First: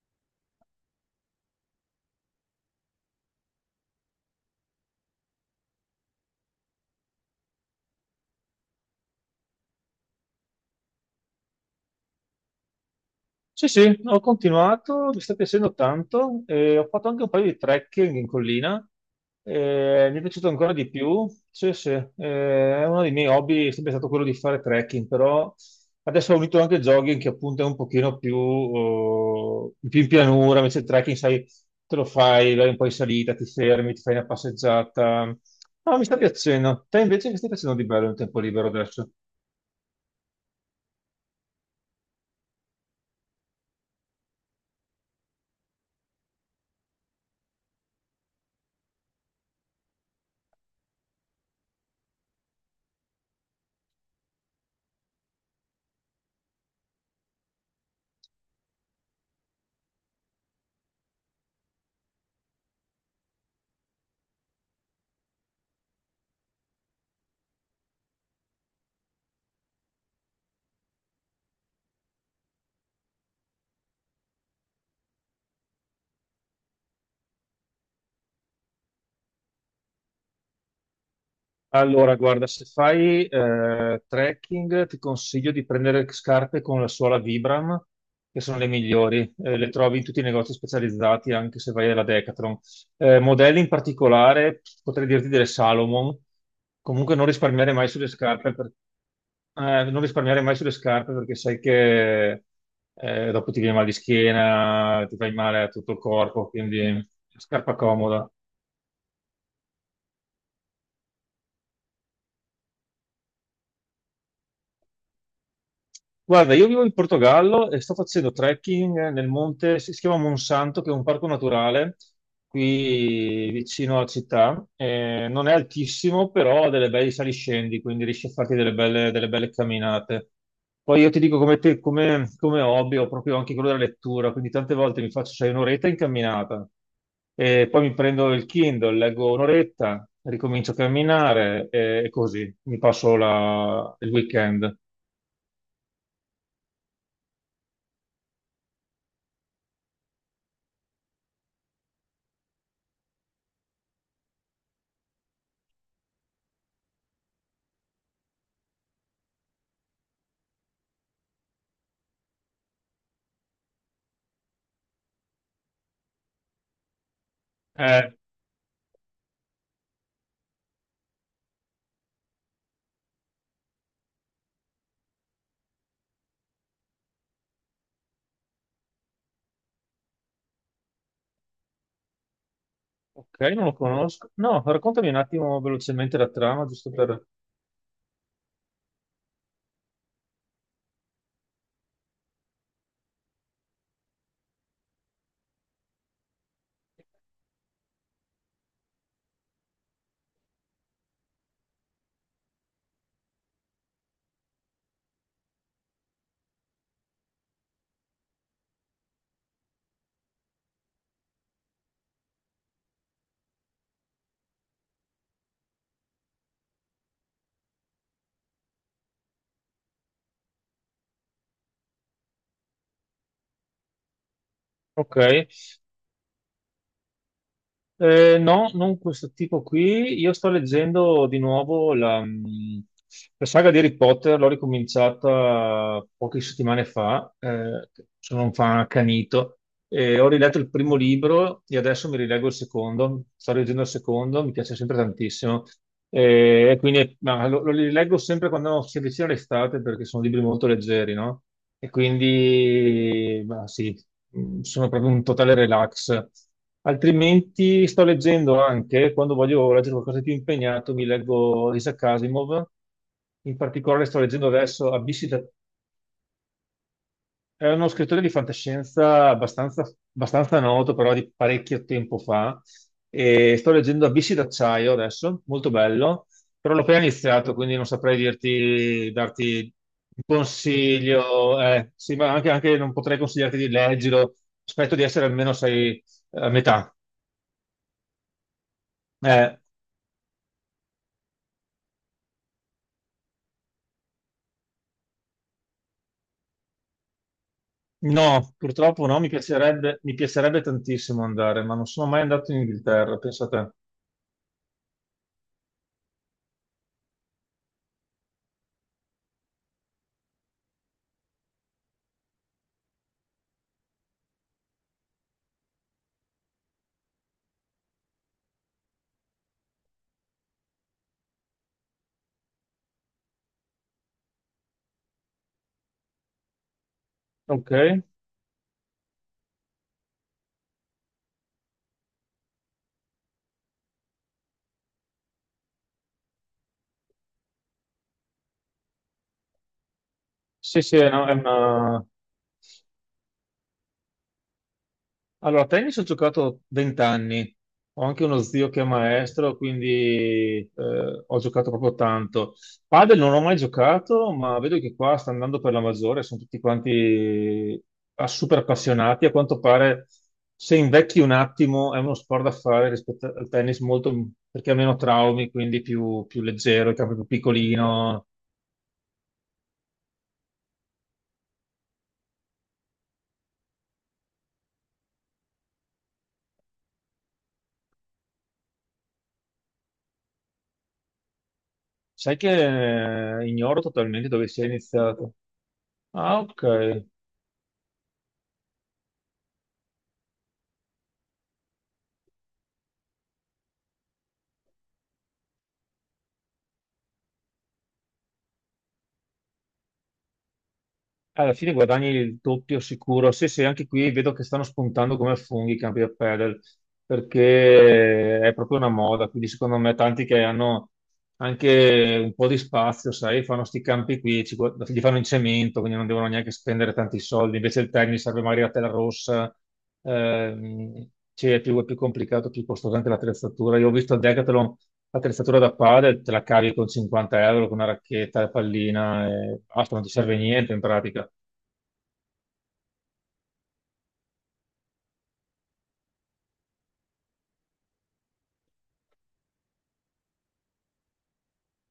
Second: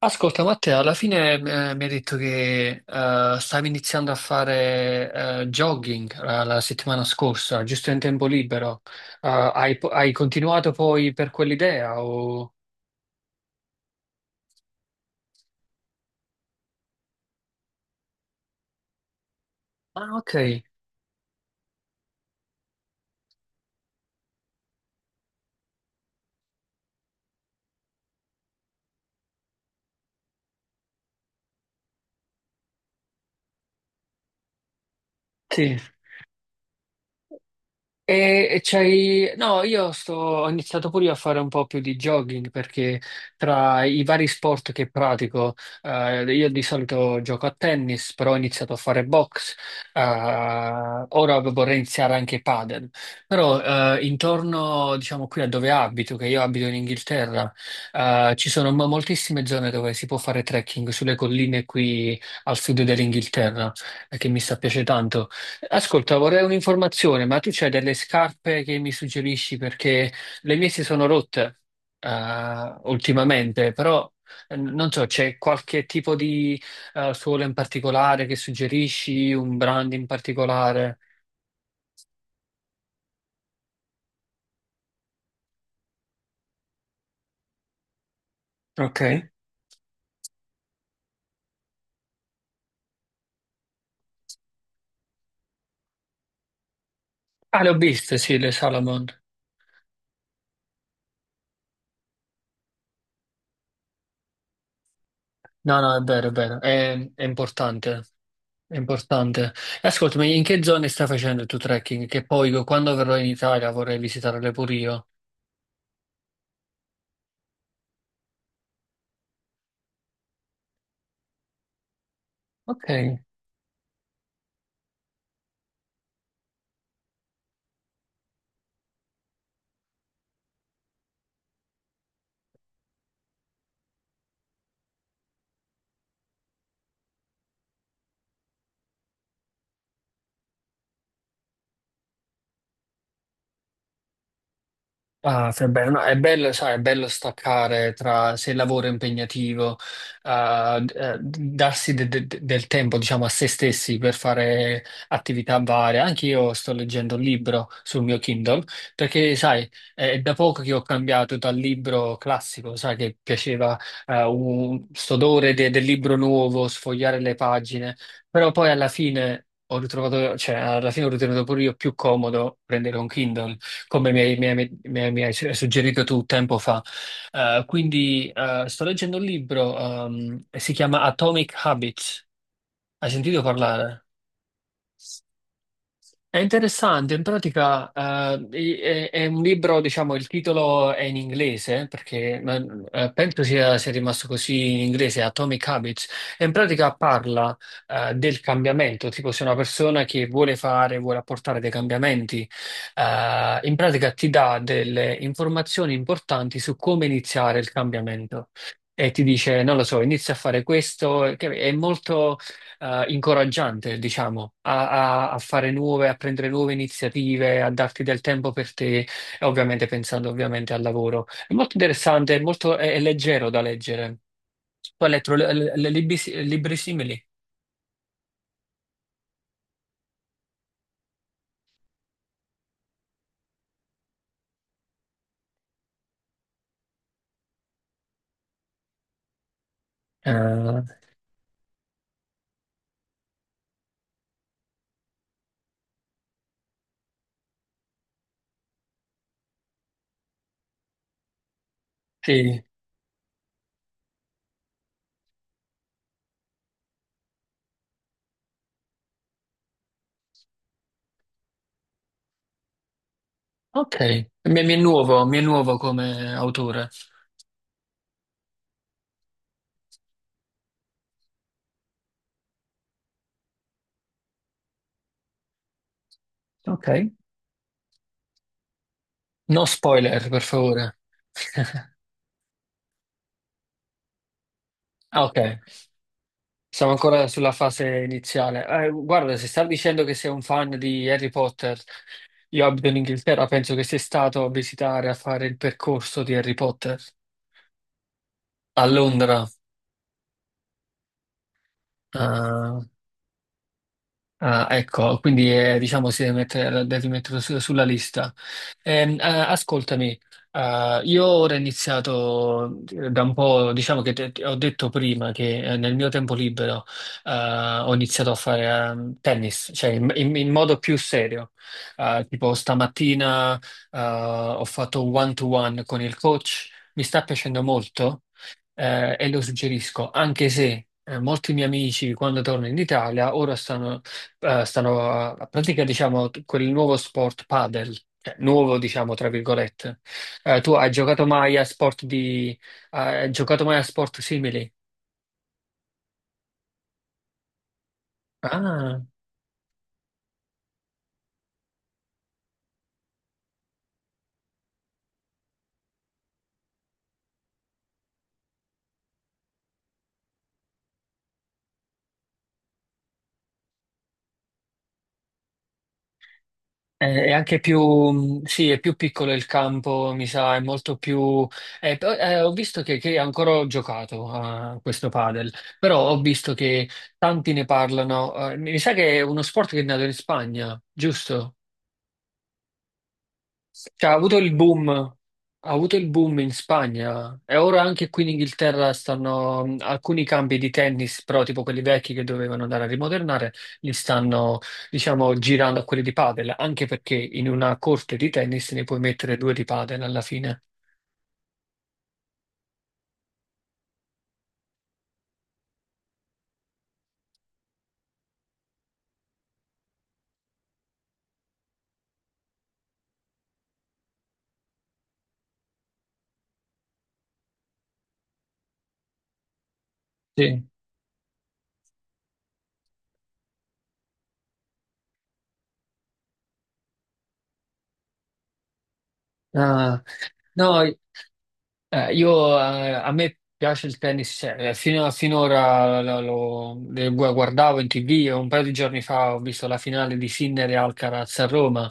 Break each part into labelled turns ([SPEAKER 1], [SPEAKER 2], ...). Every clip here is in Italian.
[SPEAKER 1] Ascolta, Matteo, alla fine mi ha detto che stavi iniziando a fare jogging la settimana scorsa, giusto in tempo libero. Hai continuato poi per quell'idea? O...
[SPEAKER 2] Sì, sì, ho continuato, mi sta piacendo tanto, e ho fatto anche un paio di trekking in collina, e
[SPEAKER 1] Ah,
[SPEAKER 2] mi è
[SPEAKER 1] ok,
[SPEAKER 2] piaciuto ancora di più, sì, sì, è uno dei miei hobby, è sempre stato quello di fare trekking, però adesso ho unito anche il jogging che appunto è un pochino più, oh, più in pianura. Invece il trekking, sai, te lo fai, vai un po' in salita, ti fermi, ti fai una passeggiata,
[SPEAKER 1] sì.
[SPEAKER 2] no, mi sta piacendo. Te invece che stai facendo di bello nel tempo libero adesso?
[SPEAKER 1] No, ho iniziato pure io a fare un po' più di jogging perché tra i vari sport che pratico, io di solito gioco a tennis, però ho iniziato a fare box, eh, ora vorrei iniziare anche padel, però intorno, diciamo, qui a dove abito, che io abito in Inghilterra, ci sono moltissime zone dove si può fare trekking sulle colline qui al sud dell'Inghilterra, che mi sta piace tanto. Ascolta, vorrei un'informazione, ma tu c'hai delle scarpe che mi suggerisci? Perché le mie si sono rotte ultimamente, però non so, c'è qualche tipo di suola in particolare che suggerisci, un brand in particolare?
[SPEAKER 2] Allora, guarda, se fai trekking ti consiglio di prendere scarpe con la suola Vibram, che sono le
[SPEAKER 1] Ok.
[SPEAKER 2] migliori. Le trovi in tutti i negozi specializzati, anche se vai alla Decathlon. Modelli in particolare, potrei dirti delle Salomon. Comunque non
[SPEAKER 1] Ah, le
[SPEAKER 2] risparmiare
[SPEAKER 1] ho
[SPEAKER 2] mai sulle
[SPEAKER 1] viste, sì, le
[SPEAKER 2] scarpe,
[SPEAKER 1] Salomon.
[SPEAKER 2] non risparmiare mai sulle scarpe perché sai che dopo ti viene mal di schiena, ti fai male a
[SPEAKER 1] No,
[SPEAKER 2] tutto
[SPEAKER 1] no,
[SPEAKER 2] il
[SPEAKER 1] è vero, è
[SPEAKER 2] corpo,
[SPEAKER 1] vero,
[SPEAKER 2] quindi
[SPEAKER 1] è
[SPEAKER 2] scarpa
[SPEAKER 1] importante,
[SPEAKER 2] comoda.
[SPEAKER 1] è importante. E ascoltami, in che zone stai facendo il tuo trekking? Che poi quando verrò in Italia vorrei visitarle pure io.
[SPEAKER 2] Guarda, io vivo in Portogallo e sto facendo trekking nel monte, si chiama Monsanto, che è un parco naturale
[SPEAKER 1] Ok.
[SPEAKER 2] qui vicino alla città. Non è altissimo, però ha delle belle saliscendi, quindi riesci a farti delle belle camminate. Poi io ti dico come, te, come hobby, ho proprio anche quello della lettura, quindi tante volte mi faccio, sai, un'oretta in camminata, e poi mi prendo il Kindle, leggo un'oretta, ricomincio a camminare e così mi passo il weekend.
[SPEAKER 1] Ah, che bello. No, è bello, sai, è bello staccare tra se il lavoro è impegnativo, darsi del tempo, diciamo, a se stessi per fare attività varie. Anche io sto leggendo un libro sul mio Kindle, perché, sai, è da poco che ho cambiato dal libro classico, sai, che piaceva, un, st'odore del libro nuovo, sfogliare le pagine,
[SPEAKER 2] Eh,
[SPEAKER 1] però poi alla fine ho ritrovato, cioè, alla fine ho ritenuto pure io più comodo prendere un Kindle come mi hai suggerito tu tempo fa. Quindi sto leggendo un libro, si chiama Atomic Habits. Hai
[SPEAKER 2] Ok,
[SPEAKER 1] sentito
[SPEAKER 2] non lo
[SPEAKER 1] parlare?
[SPEAKER 2] conosco. No, raccontami un attimo velocemente la
[SPEAKER 1] È
[SPEAKER 2] trama, giusto
[SPEAKER 1] interessante, in
[SPEAKER 2] per.
[SPEAKER 1] pratica è un libro, diciamo, il titolo è in inglese, perché ma, penso sia rimasto così in inglese, Atomic Habits, e in pratica parla del cambiamento, tipo se una persona che vuole fare, vuole apportare dei cambiamenti, in pratica ti dà delle informazioni importanti su come iniziare il cambiamento. E ti dice, non lo so, inizia a fare questo, che è molto incoraggiante, diciamo, a fare nuove, a prendere nuove iniziative, a darti del tempo per te, e ovviamente pensando ovviamente al lavoro. È molto interessante, è molto, è leggero da leggere. Tu hai
[SPEAKER 2] Ok,
[SPEAKER 1] letto le libri, libri simili?
[SPEAKER 2] No, non questo tipo qui. Io sto leggendo di nuovo la saga di Harry Potter, l'ho ricominciata poche settimane fa, sono un fan accanito. Ho riletto il
[SPEAKER 1] Eh,
[SPEAKER 2] primo libro e adesso mi rileggo il secondo. Sto leggendo il secondo, mi piace sempre tantissimo. E quindi ma lo rileggo sempre quando si avvicina l'estate perché sono libri molto leggeri, no? E
[SPEAKER 1] sì,
[SPEAKER 2] quindi, ma sì, sono proprio un totale relax. Altrimenti sto leggendo anche, quando voglio leggere qualcosa di più impegnato, mi leggo Isaac Asimov. In
[SPEAKER 1] ok.
[SPEAKER 2] particolare sto leggendo
[SPEAKER 1] Mi è
[SPEAKER 2] adesso
[SPEAKER 1] nuovo,
[SPEAKER 2] Abissi,
[SPEAKER 1] mi è nuovo come autore.
[SPEAKER 2] era uno scrittore di fantascienza abbastanza, abbastanza noto, però di parecchio tempo fa. E sto leggendo Abissi d'acciaio adesso, molto bello, però l'ho
[SPEAKER 1] Ok.
[SPEAKER 2] appena iniziato, quindi non saprei dirti,
[SPEAKER 1] No
[SPEAKER 2] darti
[SPEAKER 1] spoiler,
[SPEAKER 2] un
[SPEAKER 1] per favore.
[SPEAKER 2] consiglio. Sì, ma anche non potrei consigliarti di leggerlo. Aspetto di
[SPEAKER 1] Ah,
[SPEAKER 2] essere
[SPEAKER 1] ok.
[SPEAKER 2] almeno sei a
[SPEAKER 1] Siamo
[SPEAKER 2] metà.
[SPEAKER 1] ancora sulla fase iniziale. Guarda, se
[SPEAKER 2] Eh,
[SPEAKER 1] stai dicendo che sei un fan di Harry Potter, io abito in Inghilterra, penso che sei stato a visitare, a fare il percorso di Harry Potter
[SPEAKER 2] no,
[SPEAKER 1] a
[SPEAKER 2] purtroppo no,
[SPEAKER 1] Londra.
[SPEAKER 2] mi piacerebbe tantissimo andare, ma non sono mai andato in
[SPEAKER 1] Eh,
[SPEAKER 2] Inghilterra, pensate.
[SPEAKER 1] Ah, ecco, quindi diciamo si deve mettere, la devi mettere sulla lista. Ascoltami, io ora ho iniziato da un po', diciamo che ho detto prima che nel mio tempo libero ho iniziato a fare tennis, cioè in, in modo più serio. Tipo stamattina ho fatto un one-to-one con il coach, mi sta piacendo
[SPEAKER 2] Ok.
[SPEAKER 1] molto e lo suggerisco, anche se molti miei amici quando torno in Italia ora stanno a pratica, diciamo, quel nuovo sport padel, cioè, nuovo, diciamo, tra virgolette. Tu
[SPEAKER 2] Sì,
[SPEAKER 1] hai
[SPEAKER 2] sì,
[SPEAKER 1] giocato
[SPEAKER 2] no, è
[SPEAKER 1] mai a sport
[SPEAKER 2] una.
[SPEAKER 1] di, hai giocato mai a sport simili?
[SPEAKER 2] Allora, a tennis ho giocato 20 anni, ho anche uno zio che è
[SPEAKER 1] Ah,
[SPEAKER 2] maestro, quindi ho giocato proprio tanto. Padel non ho mai giocato, ma vedo che qua sta andando per la maggiore, sono tutti quanti ah, super appassionati. A quanto pare, se invecchi un attimo, è uno sport da fare rispetto al tennis, molto, perché ha meno traumi, quindi più, più leggero, il
[SPEAKER 1] è,
[SPEAKER 2] campo è più
[SPEAKER 1] è anche più,
[SPEAKER 2] piccolino.
[SPEAKER 1] sì, è più piccolo il campo, mi sa, è molto più, però, ho visto che, ancora ho giocato a questo padel, però ho visto che tanti ne parlano, mi sa che è uno sport che è nato in Spagna, giusto?
[SPEAKER 2] Sai che ignoro
[SPEAKER 1] Cioè, ha
[SPEAKER 2] totalmente
[SPEAKER 1] avuto
[SPEAKER 2] dove
[SPEAKER 1] il
[SPEAKER 2] sia
[SPEAKER 1] boom, ha
[SPEAKER 2] iniziato.
[SPEAKER 1] avuto il
[SPEAKER 2] Ah,
[SPEAKER 1] boom in
[SPEAKER 2] ok.
[SPEAKER 1] Spagna e ora anche qui in Inghilterra stanno alcuni campi di tennis, però tipo quelli vecchi che dovevano andare a rimodernare, li stanno, diciamo, girando a quelli di padel, anche perché in una corte di tennis ne puoi mettere due di padel alla fine.
[SPEAKER 2] Alla fine guadagni il doppio sicuro. Sì, sì, anche qui vedo che stanno spuntando come funghi i campi da padel, perché è proprio una moda. Quindi secondo me tanti che hanno anche un po' di spazio, sai, fanno questi campi qui, li fanno in cemento, quindi non devono neanche spendere tanti soldi. Invece il tennis serve magari la tela rossa,
[SPEAKER 1] Sì.
[SPEAKER 2] ehm, cioè, è più complicato, più costoso anche l'attrezzatura. Io ho visto a Decathlon l'attrezzatura da padel, te la cavi con 50 euro, con una racchetta, la pallina e basta,
[SPEAKER 1] Ah,
[SPEAKER 2] non ti serve niente in
[SPEAKER 1] no,
[SPEAKER 2] pratica.
[SPEAKER 1] A me piace il tennis, cioè, finora guardavo in TV e un paio di giorni fa ho visto la finale di Sinner e Alcaraz a Roma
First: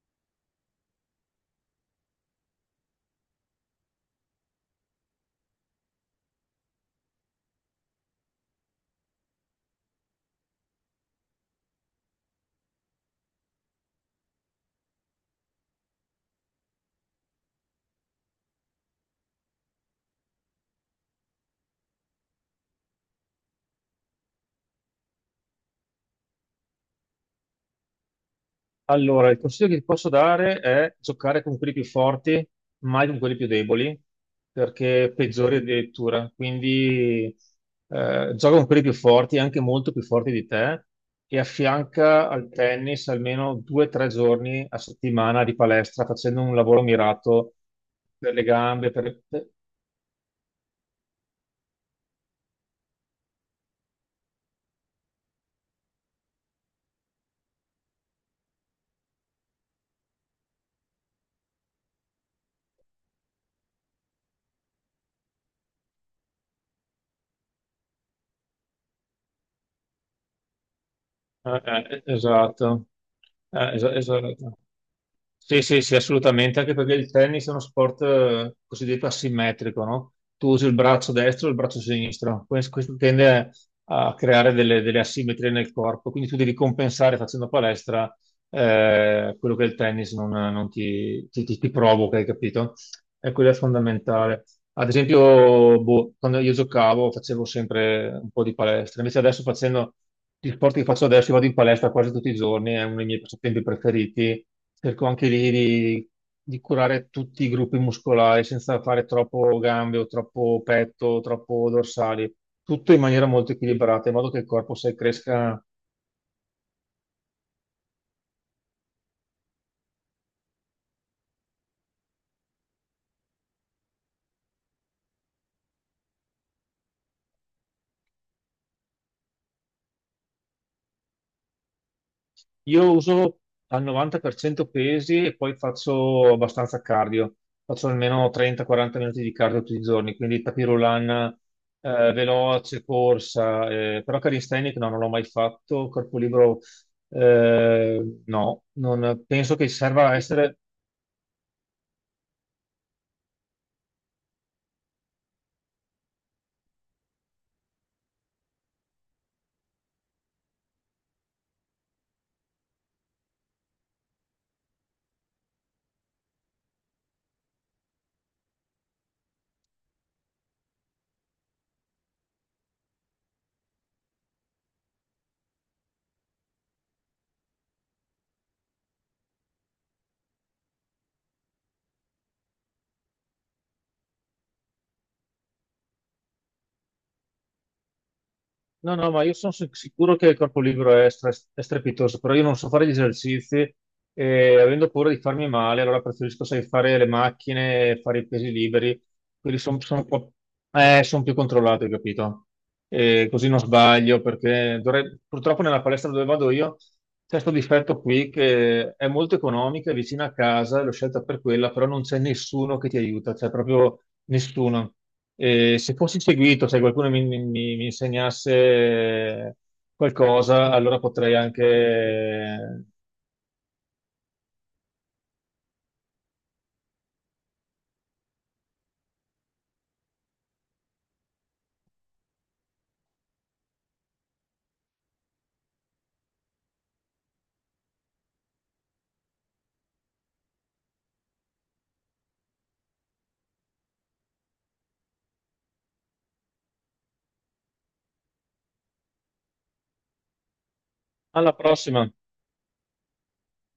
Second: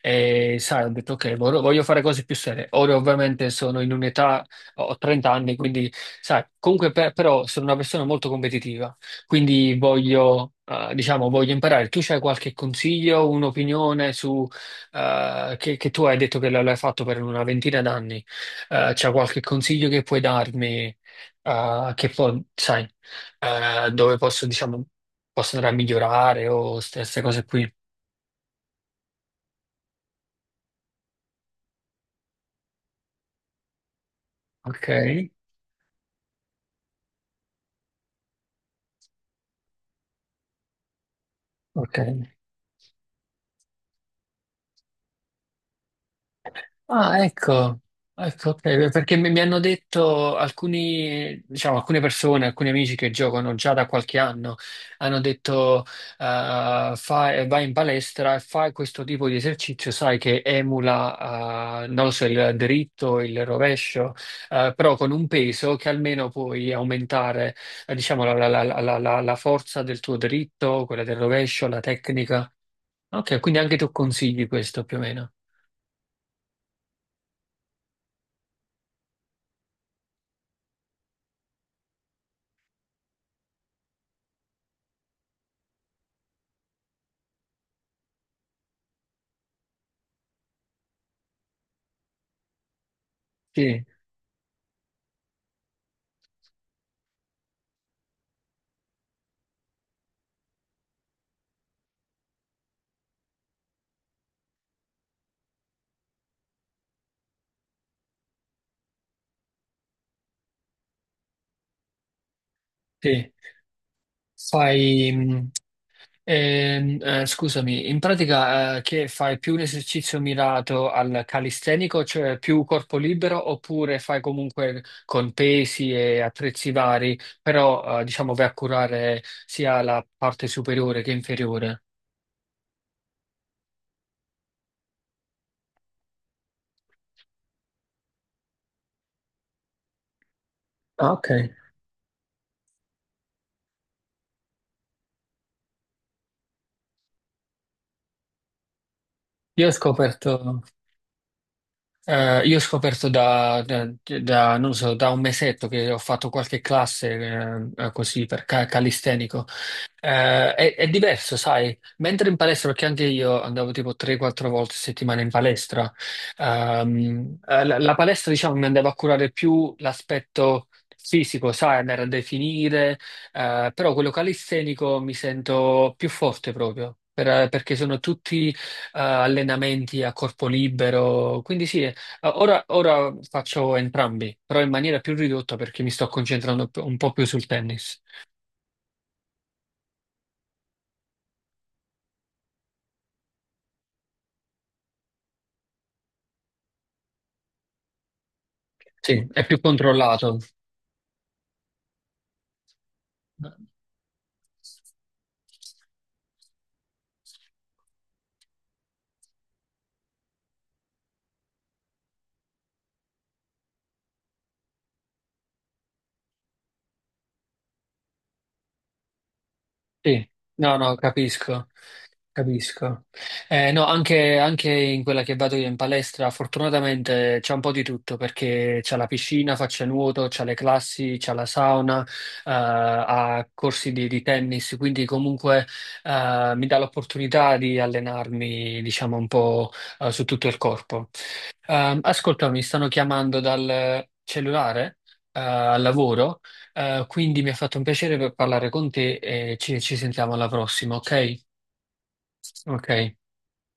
[SPEAKER 1] e sai, ho detto ok, voglio fare cose più serie. Ora ovviamente sono in un'età, ho 30 anni, quindi sai, comunque però sono una persona molto competitiva, quindi voglio, diciamo, voglio imparare. Tu c'hai qualche consiglio, un'opinione su, che tu hai detto che l'hai fatto per una ventina d'anni? C'è qualche consiglio che puoi darmi, che poi, sai, dove posso, diciamo, posso andare a migliorare o queste cose qui.
[SPEAKER 2] Allora, il consiglio che ti posso dare è giocare con quelli più forti, mai con quelli più deboli,
[SPEAKER 1] Ok,
[SPEAKER 2] perché peggiori addirittura. Quindi gioca con quelli più forti, anche molto più forti di te, e
[SPEAKER 1] ok.
[SPEAKER 2] affianca al tennis almeno due o tre giorni a settimana di palestra, facendo un lavoro
[SPEAKER 1] Ah,
[SPEAKER 2] mirato
[SPEAKER 1] ecco,
[SPEAKER 2] per le
[SPEAKER 1] ecco, ok,
[SPEAKER 2] gambe,
[SPEAKER 1] perché mi hanno detto alcuni, diciamo, alcune persone, alcuni amici che giocano già da qualche anno, hanno detto, vai in palestra e fai questo tipo di esercizio, sai, che emula, non lo so, il dritto, il rovescio, però con un peso che almeno puoi aumentare, diciamo, la forza del tuo dritto, quella del
[SPEAKER 2] Eh,
[SPEAKER 1] rovescio, la tecnica.
[SPEAKER 2] esatto.
[SPEAKER 1] Ok, quindi anche tu consigli
[SPEAKER 2] Esatto.
[SPEAKER 1] questo più o meno.
[SPEAKER 2] Sì, sì, sì, assolutamente, anche perché il tennis è uno sport cosiddetto asimmetrico, no? Tu usi il braccio destro e il braccio sinistro, questo tende a creare delle, asimmetrie nel corpo, quindi tu devi compensare facendo palestra quello che il tennis non ti provoca, hai capito? E quello è
[SPEAKER 1] Sì,
[SPEAKER 2] fondamentale. Ad esempio, boh, quando io giocavo facevo sempre un po' di palestra, invece adesso facendo gli sport che faccio adesso, io vado in palestra quasi tutti i giorni, è uno dei miei passatempi preferiti. Cerco anche lì di curare tutti i gruppi muscolari senza fare troppo gambe o troppo petto, o troppo dorsali, tutto in maniera
[SPEAKER 1] sì.
[SPEAKER 2] molto equilibrata, in modo che il corpo se
[SPEAKER 1] Fai, mh,
[SPEAKER 2] cresca.
[SPEAKER 1] scusami, in pratica, che fai più un esercizio mirato al calistenico, cioè più corpo libero, oppure fai comunque con pesi e attrezzi vari, però, diciamo, vai a curare sia la parte superiore che inferiore?
[SPEAKER 2] Io uso al 90% pesi e poi faccio abbastanza cardio. Faccio almeno 30-40 minuti di cardio tutti i giorni, quindi tapis
[SPEAKER 1] Ah, ok.
[SPEAKER 2] roulant, veloce, corsa, però calisthenic no, non l'ho mai fatto, corpo libero no, non penso
[SPEAKER 1] io
[SPEAKER 2] che
[SPEAKER 1] ho
[SPEAKER 2] serva
[SPEAKER 1] scoperto.
[SPEAKER 2] essere.
[SPEAKER 1] Eh, io ho scoperto da, non so, da un mesetto che ho fatto qualche classe così per calistenico. È diverso, sai, mentre in palestra, perché anche io andavo tipo 3-4 volte a settimana in palestra, la palestra diciamo mi andava a curare più l'aspetto fisico, sai, andare a definire, però quello calistenico mi sento più forte proprio. Perché sono tutti allenamenti a corpo libero, quindi sì. Ah, ora faccio entrambi, però in maniera più ridotta perché mi sto concentrando un po' più sul tennis.
[SPEAKER 2] No, no, ma io sono sicuro che il corpo libero è strepitoso, però io non so fare gli esercizi e avendo paura di farmi male, allora preferisco, sai, fare le macchine, fare i pesi liberi,
[SPEAKER 1] Sì, è
[SPEAKER 2] quelli
[SPEAKER 1] più
[SPEAKER 2] sono sono un po'-
[SPEAKER 1] controllato.
[SPEAKER 2] eh, son più controllati, capito? E così non sbaglio, perché purtroppo nella palestra dove vado io c'è questo difetto qui che è molto economica, è vicina a casa, l'ho scelta per quella, però non c'è nessuno che ti aiuta, c'è proprio nessuno. E se fossi seguito, se qualcuno mi insegnasse
[SPEAKER 1] Sì,
[SPEAKER 2] qualcosa,
[SPEAKER 1] no, no,
[SPEAKER 2] allora potrei anche.
[SPEAKER 1] capisco. Capisco. No, anche in quella che vado io in palestra, fortunatamente c'è un po' di tutto perché c'è la piscina, faccia nuoto, c'è le classi, c'è la sauna, ha corsi di, tennis, quindi comunque mi dà l'opportunità di allenarmi, diciamo, un po' su tutto il corpo. Ascolta, mi stanno chiamando dal cellulare, al lavoro, quindi mi ha fatto un piacere per parlare con te e ci sentiamo alla prossima, ok?
[SPEAKER 2] Alla prossima!
[SPEAKER 1] Ok.